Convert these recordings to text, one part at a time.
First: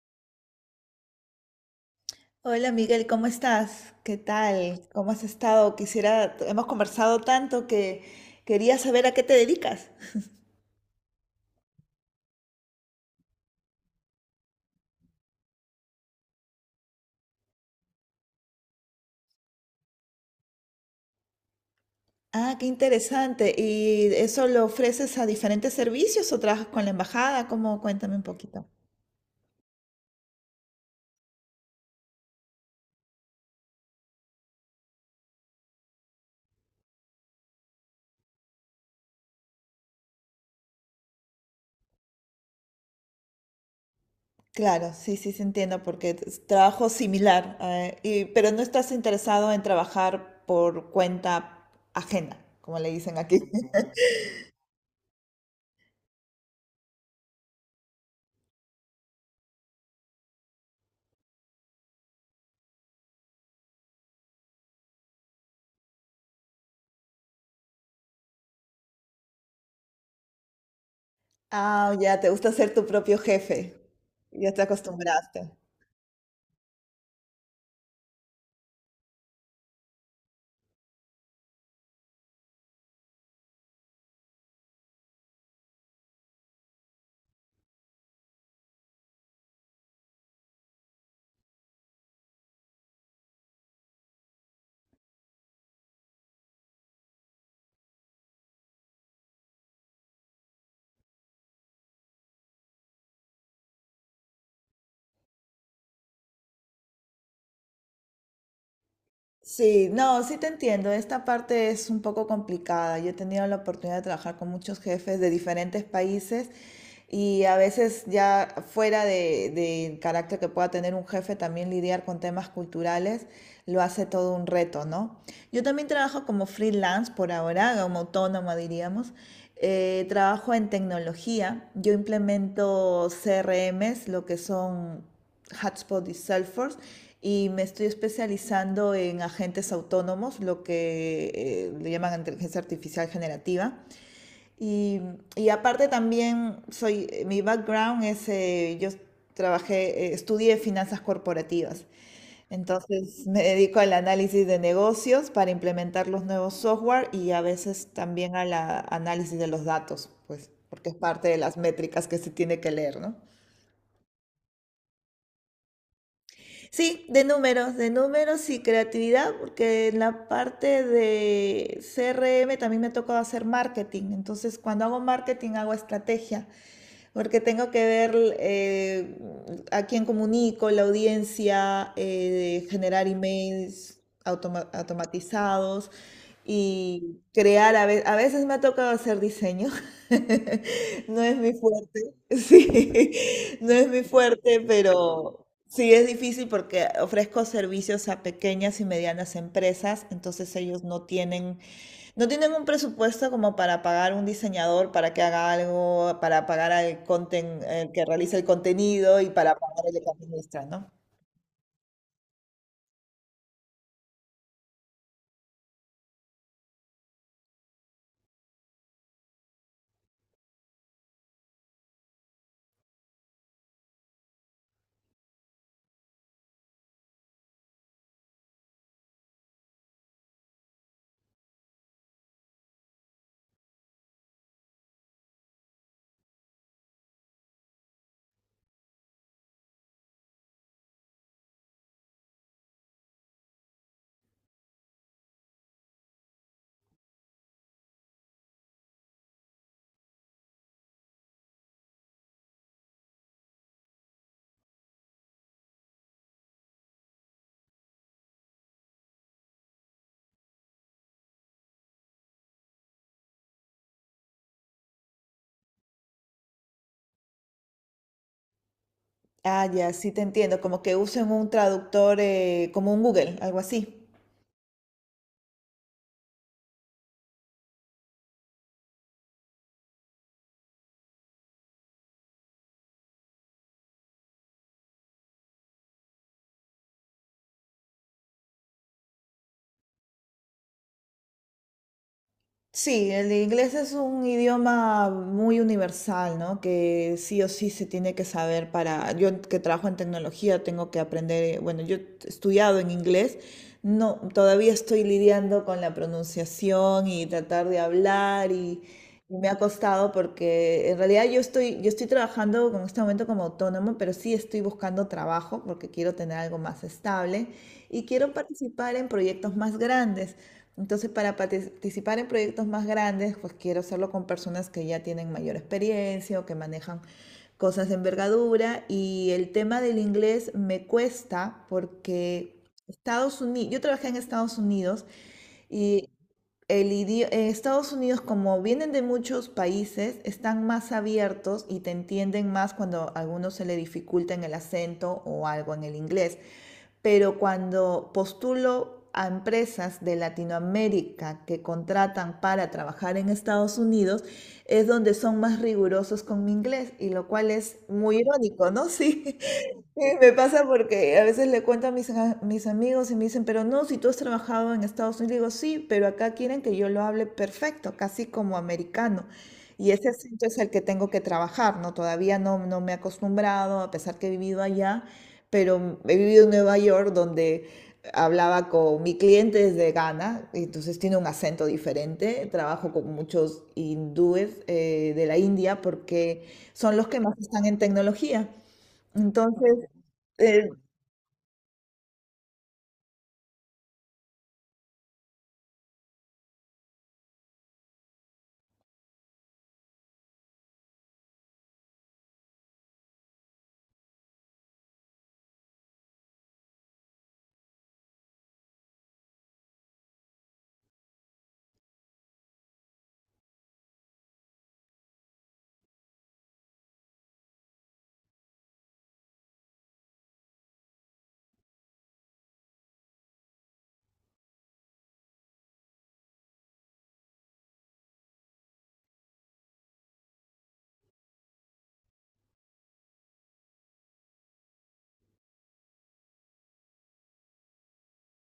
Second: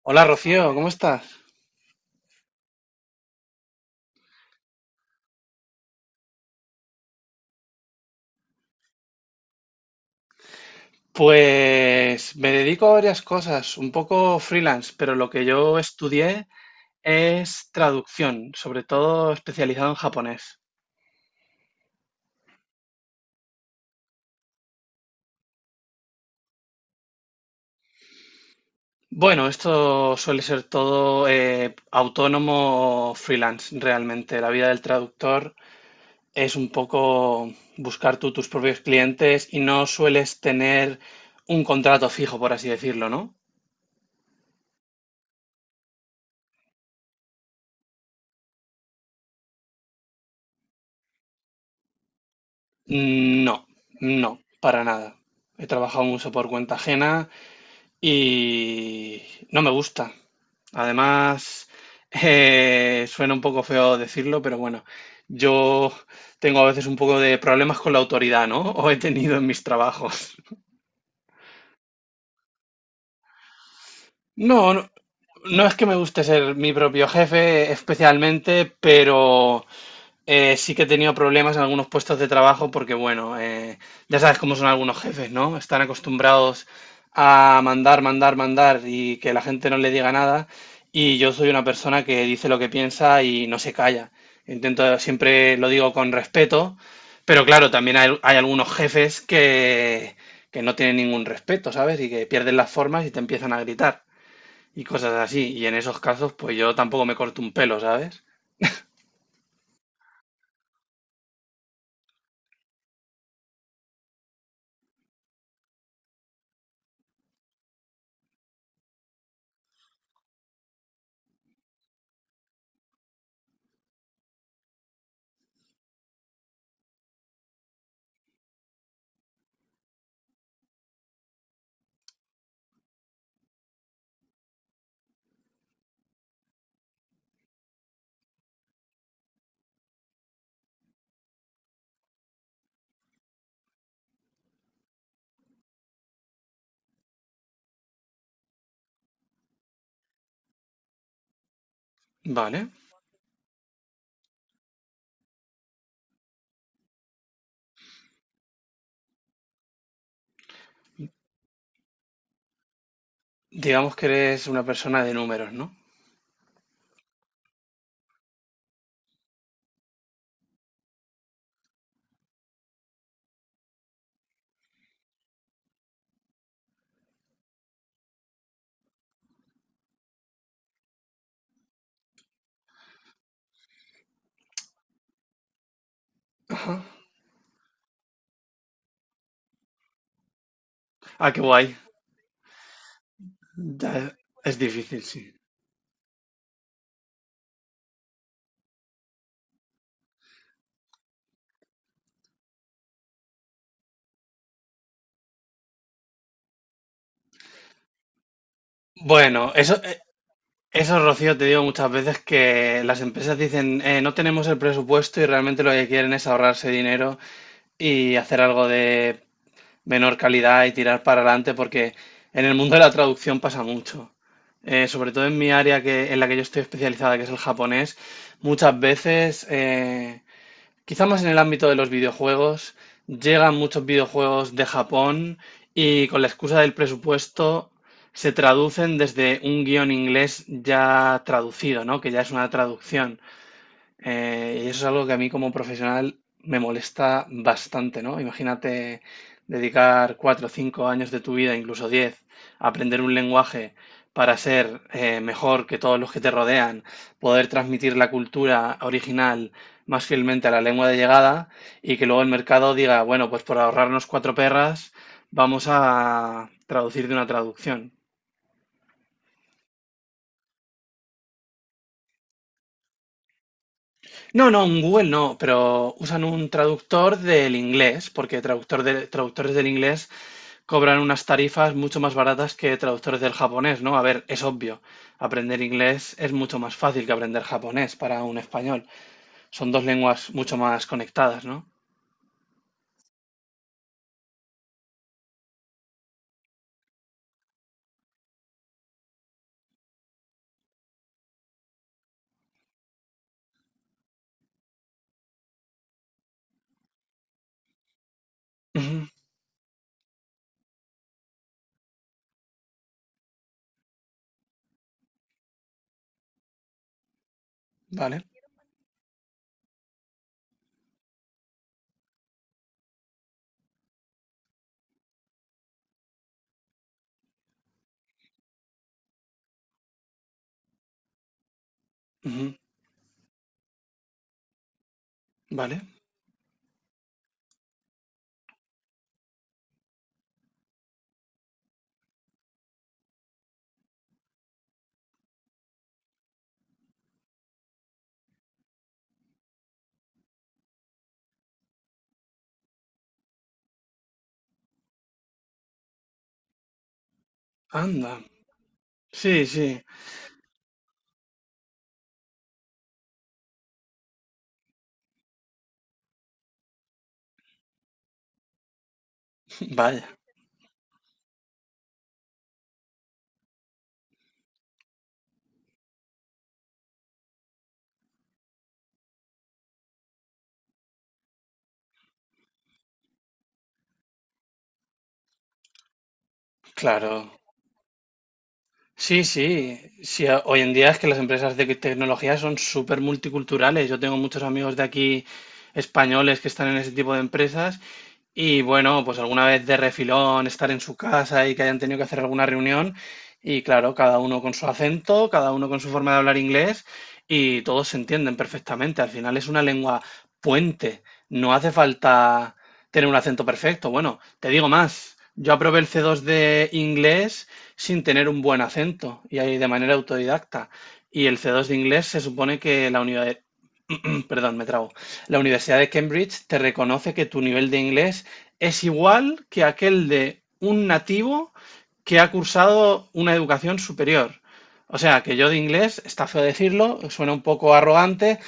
Hola Rocío, ¿cómo estás? Hola Miguel, ¿cómo estás? ¿Qué tal? ¿Cómo has estado? Quisiera, hemos conversado tanto que quería saber a qué te dedicas. Pues me dedico a varias cosas, un poco freelance, pero lo que yo estudié es traducción, sobre todo especializado en japonés. Ah, qué interesante. ¿Y eso lo ofreces a diferentes servicios o trabajas con la embajada? ¿Cómo? Cuéntame un poquito. Bueno, esto suele ser todo autónomo o freelance, realmente. La vida del traductor es un poco buscar tú tus propios clientes y no sueles tener un contrato fijo, por así decirlo, ¿no? Claro, sí, sí, se entiendo, porque es trabajo similar, pero no estás interesado en trabajar por cuenta ajena, como le dicen aquí. No, no, para nada. He trabajado mucho por cuenta ajena. Y no me gusta. Además, suena un poco feo decirlo, pero bueno, yo tengo a veces un poco de problemas con la autoridad, ¿no? O he tenido en mis trabajos. Ah, ya, te gusta ser tu propio jefe. Ya te No, no, acostumbraste. no es que me guste ser mi propio jefe especialmente, pero sí que he tenido problemas en algunos puestos de trabajo porque, ya sabes cómo son algunos jefes, ¿no? Están acostumbrados a mandar, mandar, mandar y que la gente no le diga nada. Y yo soy una persona que dice lo que piensa y no se calla. Intento, siempre lo digo con respeto, pero claro, también hay algunos jefes que no tienen ningún respeto, ¿sabes? Y que pierden las formas y te empiezan a gritar y cosas así. Y en esos casos, pues yo tampoco me corto un pelo, ¿sabes? Sí, no, sí te entiendo. Esta parte es un poco complicada. Yo he tenido la oportunidad de trabajar con muchos jefes de diferentes países y a veces ya fuera de, del carácter que pueda tener un jefe, también lidiar con temas culturales lo hace todo un reto, ¿no? Yo también trabajo como freelance por ahora, como autónoma diríamos. Trabajo en tecnología. Yo implemento CRMs, lo que son Hotspot y Salesforce y me estoy especializando en agentes autónomos, lo que le llaman inteligencia artificial generativa. Y, y aparte también soy, mi background es, yo trabajé, estudié finanzas corporativas. Vale. Entonces me dedico al análisis de negocios para implementar los nuevos software y a veces también al análisis de los datos, pues, porque es parte de las métricas que se tiene que leer, ¿no? Digamos que eres una persona de números, ¿no? Sí, de números y creatividad, porque en la parte de CRM también me ha tocado hacer marketing. Entonces, cuando hago marketing, hago estrategia porque tengo que ver a quién comunico, la audiencia, generar emails automatizados y crear, a veces me ha tocado hacer diseño, no Ah, es qué mi guay. fuerte, sí, no es mi Ya es fuerte, difícil, sí. pero sí es difícil porque ofrezco servicios a pequeñas y medianas empresas, entonces ellos no tienen un presupuesto como para pagar un diseñador para que haga algo, para pagar al el que realiza el contenido y Bueno, para pagar al que administra, ¿no? eso, Rocío, te digo muchas veces que las empresas dicen: no tenemos el presupuesto", y realmente lo que quieren es ahorrarse dinero y hacer algo de menor calidad y tirar para adelante, porque en el mundo de la traducción pasa mucho. Sobre todo en mi área, que, en la que yo estoy especializada, que es el japonés, muchas veces quizá más en el ámbito de los videojuegos, llegan muchos videojuegos de Japón y con la excusa del presupuesto se traducen desde un guión inglés ya traducido, ¿no? Que ya es una traducción. Y eso es algo que a mí como profesional me molesta bastante, ¿no? Imagínate dedicar cuatro o cinco años de tu vida, incluso diez, a aprender un lenguaje para ser mejor que todos los que te rodean, poder transmitir la cultura original más fielmente a la lengua de llegada, y que luego el mercado diga, bueno, pues por ahorrarnos cuatro perras, vamos a traducir de una traducción. Ah, ya, sí te entiendo. Como que usen un traductor, como un Google, algo así. No, no, en Google no, pero usan un traductor del inglés, porque traductores del inglés cobran unas tarifas mucho más baratas que traductores del japonés, ¿no? A ver, es obvio, aprender inglés es mucho más fácil que aprender japonés para un español. Son dos lenguas mucho más conectadas, ¿no? Sí, el inglés es un idioma muy universal, ¿no? Que sí o sí se tiene que saber para... Yo que trabajo en tecnología tengo que aprender, bueno, yo he estudiado en inglés, no, todavía estoy lidiando con la pronunciación y tratar de hablar y, Ujú, y me ha costado porque en realidad yo estoy trabajando en este momento como autónomo, pero sí estoy buscando trabajo porque quiero tener algo más estable y vale, quiero participar en proyectos más grandes. Entonces, para participar en proyectos más grandes, pues quiero hacerlo con personas que ya tienen mayor experiencia o que manejan cosas de envergadura. Y el tema del inglés me cuesta ujú, porque Estados Unidos, yo trabajé en Estados Unidos. vale. Y Estados Unidos, como vienen de muchos países, están más abiertos y te entienden más cuando a algunos se le dificulta en el acento o algo en el inglés. Pero cuando postulo a empresas de Latinoamérica que contratan para trabajar en Estados Unidos, es donde son más rigurosos con mi inglés, y lo cual es Anda. muy irónico, ¿no? Sí, Sí, sí. sí, me pasa porque a veces le cuento a mis amigos y me dicen, pero no, si tú has trabajado en Estados Unidos, digo, sí, pero acá quieren que yo lo hable perfecto, casi como americano. Y Vaya, ese acento es el que tengo que trabajar, ¿no? Todavía no me he acostumbrado, a pesar que he vivido allá, pero he vivido en Nueva York donde hablaba con mi cliente desde Ghana, y entonces tiene un acento diferente. Trabajo con muchos hindúes de la India porque son los que claro. más están en tecnología. Sí, sí, Entonces, sí, hoy eh, en día es que las empresas de tecnología son súper multiculturales. Yo tengo muchos amigos de aquí españoles que están en ese tipo de empresas y bueno, pues alguna vez de refilón, estar en su casa y que hayan tenido que hacer alguna reunión. Y claro, cada uno con su acento, cada uno con su forma de hablar inglés, y todos se entienden perfectamente. Al final es una lengua puente. No hace falta tener un acento perfecto. Bueno, te digo más. Yo aprobé el C2 de inglés sin tener un buen acento y ahí de manera autodidacta. Y el C2 de inglés se supone que perdón, me trago. La Universidad de Cambridge te reconoce que tu nivel de inglés es igual que aquel de un nativo que ha cursado una educación superior. O sea, que yo de inglés, está feo decirlo, suena un poco arrogante,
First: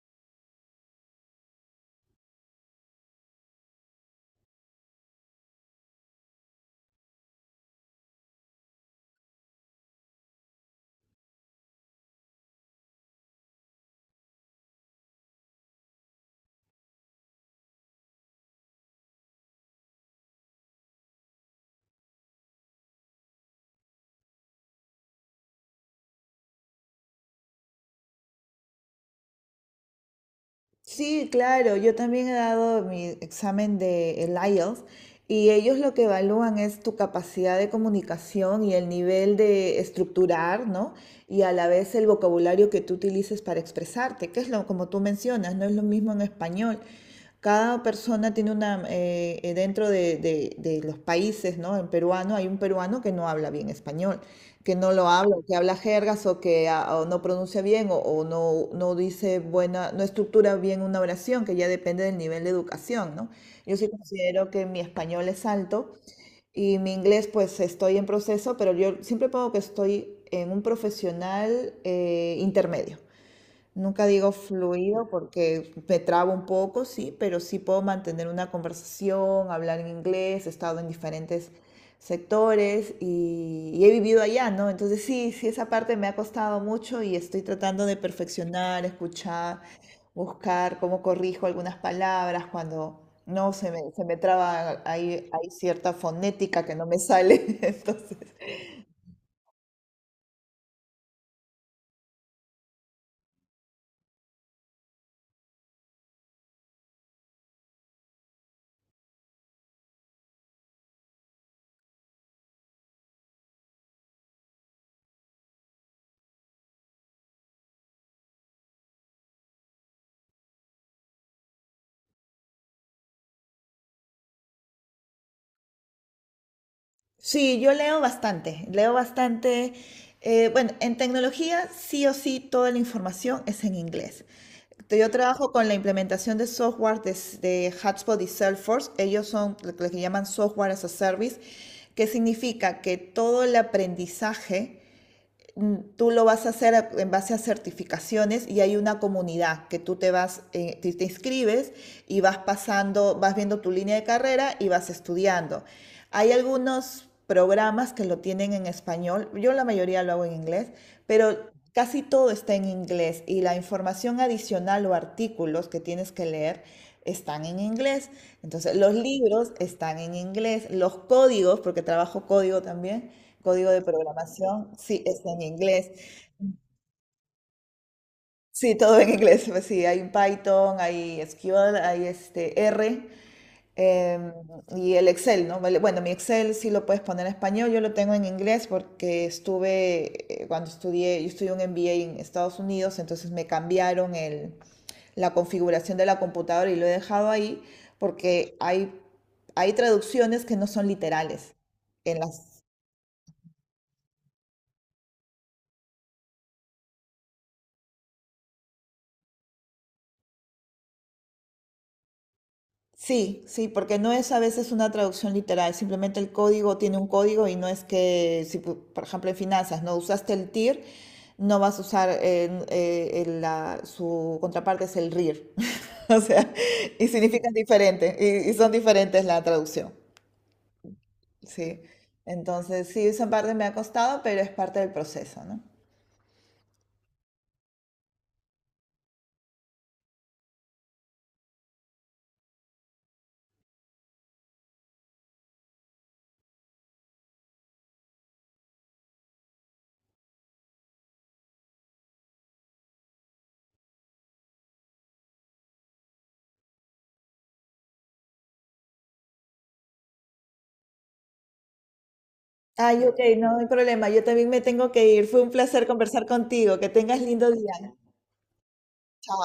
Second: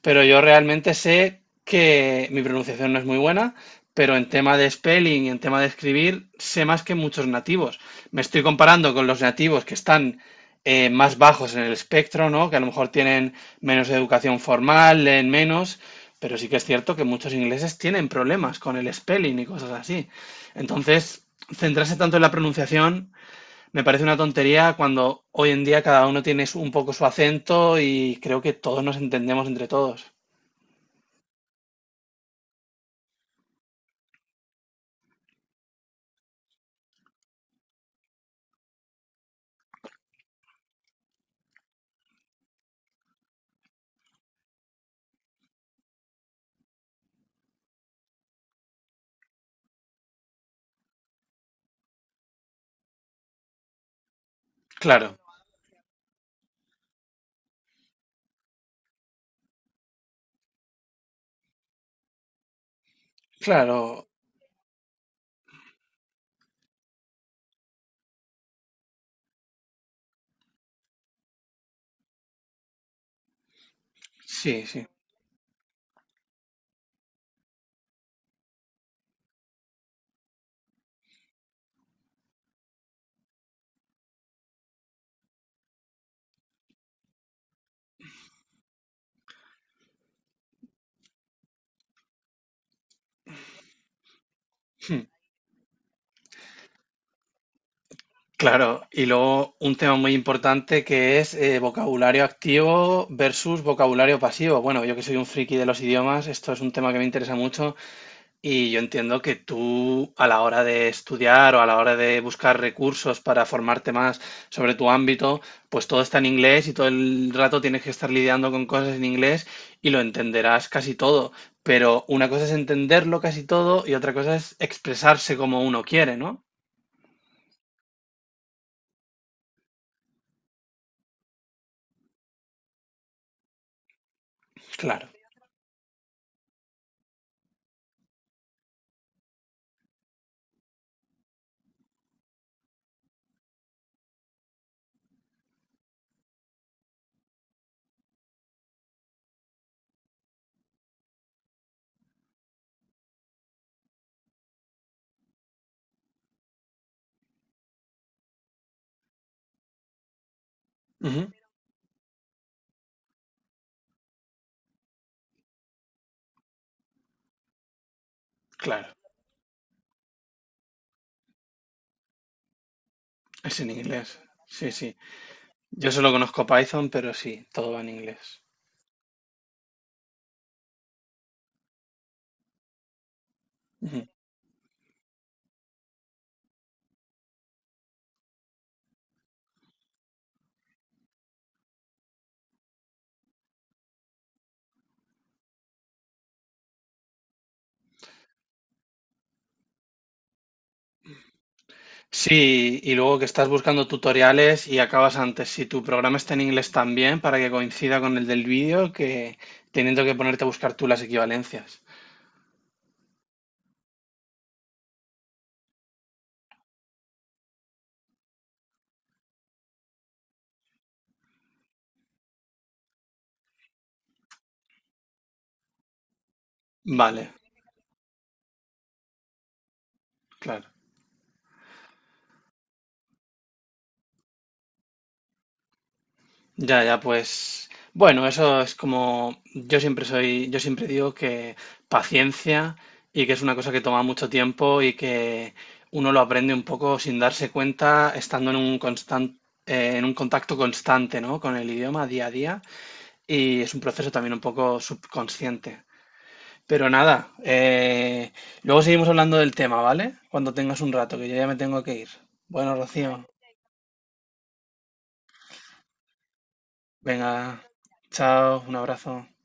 pero yo realmente sé que mi pronunciación no es muy buena, pero en tema de spelling y en tema de escribir sé más que muchos nativos. Me estoy comparando con los nativos que están más bajos en el espectro, ¿no? Que a lo mejor tienen menos educación formal, leen menos, pero sí que es cierto que muchos ingleses tienen problemas con el spelling y cosas así. Entonces, centrarse tanto en la pronunciación me parece una tontería cuando hoy en día cada uno tiene un poco su acento y creo que todos nos entendemos entre todos. sí, claro, yo también he dado mi examen de el IELTS y ellos lo que evalúan es tu capacidad de comunicación y el nivel de estructurar, ¿no? Y a la vez el vocabulario que tú utilices para expresarte, que es lo como tú mencionas, no es lo mismo en español. Cada persona tiene una, dentro de, de los países, ¿no? En peruano hay un peruano que no habla bien español, que no lo Claro, habla, que habla jergas o que ah, o no pronuncia bien o, no dice buena, no estructura bien una oración, que ya depende del nivel de educación, ¿no? Yo sí claro, considero que mi español es alto y mi inglés pues estoy en proceso, pero yo siempre pongo que estoy en un profesional intermedio. Nunca digo sí, sí. fluido porque me trabo un poco, sí, pero sí puedo mantener una conversación, hablar en inglés, he estado en diferentes sectores y he vivido allá, ¿no? Entonces sí, sí, esa parte me ha costado mucho y estoy tratando de perfeccionar, escuchar, buscar cómo corrijo algunas palabras cuando no se me, se me traba Hmm. ahí, hay cierta fonética que no me sale, entonces Claro, y luego un tema muy importante que es vocabulario activo versus vocabulario pasivo. Bueno, yo que soy un friki de los idiomas, esto es un tema que me interesa mucho y yo entiendo que tú a la hora de estudiar o a la hora de buscar recursos para formarte más sobre tu ámbito, pues todo está en inglés y todo el rato tienes que estar lidiando con cosas en inglés, y lo entenderás casi todo. Pero una cosa es entenderlo casi todo y otra cosa es expresarse como uno quiere, ¿no? sí, yo leo bastante, leo bastante. Bueno, en tecnología sí o sí toda la información es en inglés. Claro. Yo trabajo con la implementación de software de HubSpot y Salesforce. Ellos son lo que llaman software as a service, que significa que todo el aprendizaje tú lo vas a hacer en base a certificaciones y hay una comunidad que tú te vas, te, te inscribes y vas pasando, vas viendo tu línea de carrera y vas estudiando. Hay algunos programas que lo tienen en español, yo la mayoría lo hago en inglés, Ujú, pero casi todo está en inglés y la información adicional o artículos que tienes que leer están en inglés. Entonces, claro. los libros están en inglés, los códigos, porque trabajo código también, Es en código de inglés, programación, sí, sí. sí, está en inglés. Yo solo conozco Python, pero sí, todo va en inglés. Sí, todo en inglés. Pues sí, hay un Python, hay SQL, hay este R Ujú. em, y el Excel, ¿no? Vale, bueno, mi Excel sí lo puedes poner en español, yo lo tengo en inglés porque estuve, cuando estudié, yo estudié un MBA en Estados Unidos, entonces me cambiaron la configuración de la computadora y lo he dejado ahí porque hay traducciones que no son literales en las. Sí, y luego que estás buscando tutoriales y acabas antes. Si tu programa está en inglés también, para que coincida con el del vídeo, que teniendo que ponerte a buscar tú las equivalencias. Sí, sí, porque no es a veces una traducción literal, simplemente el código tiene un código y no es que, si por ejemplo en finanzas no usaste el TIR, no vas a usar, su contraparte es el RIR, o sea, y Vale, significan diferente, y son diferentes la traducción, claro. sí. Entonces, sí, esa parte me ha costado, pero es parte del proceso, ¿no? Ya, ya, pues bueno, eso es como yo siempre soy, yo siempre digo que paciencia y que es una cosa que toma mucho tiempo y que uno lo aprende un poco sin darse cuenta, estando en un en un contacto constante, ¿no? Con el idioma día a día y es un proceso también un poco subconsciente. Pero nada, luego seguimos hablando del tema, ¿vale? Cuando tengas un rato, que yo ya me tengo que ir. Bueno, Ay, Rocío, ok, vale, no hay problema, yo también me tengo que ir, fue un placer conversar contigo, que tengas lindo venga, día. chao, un abrazo. Chao.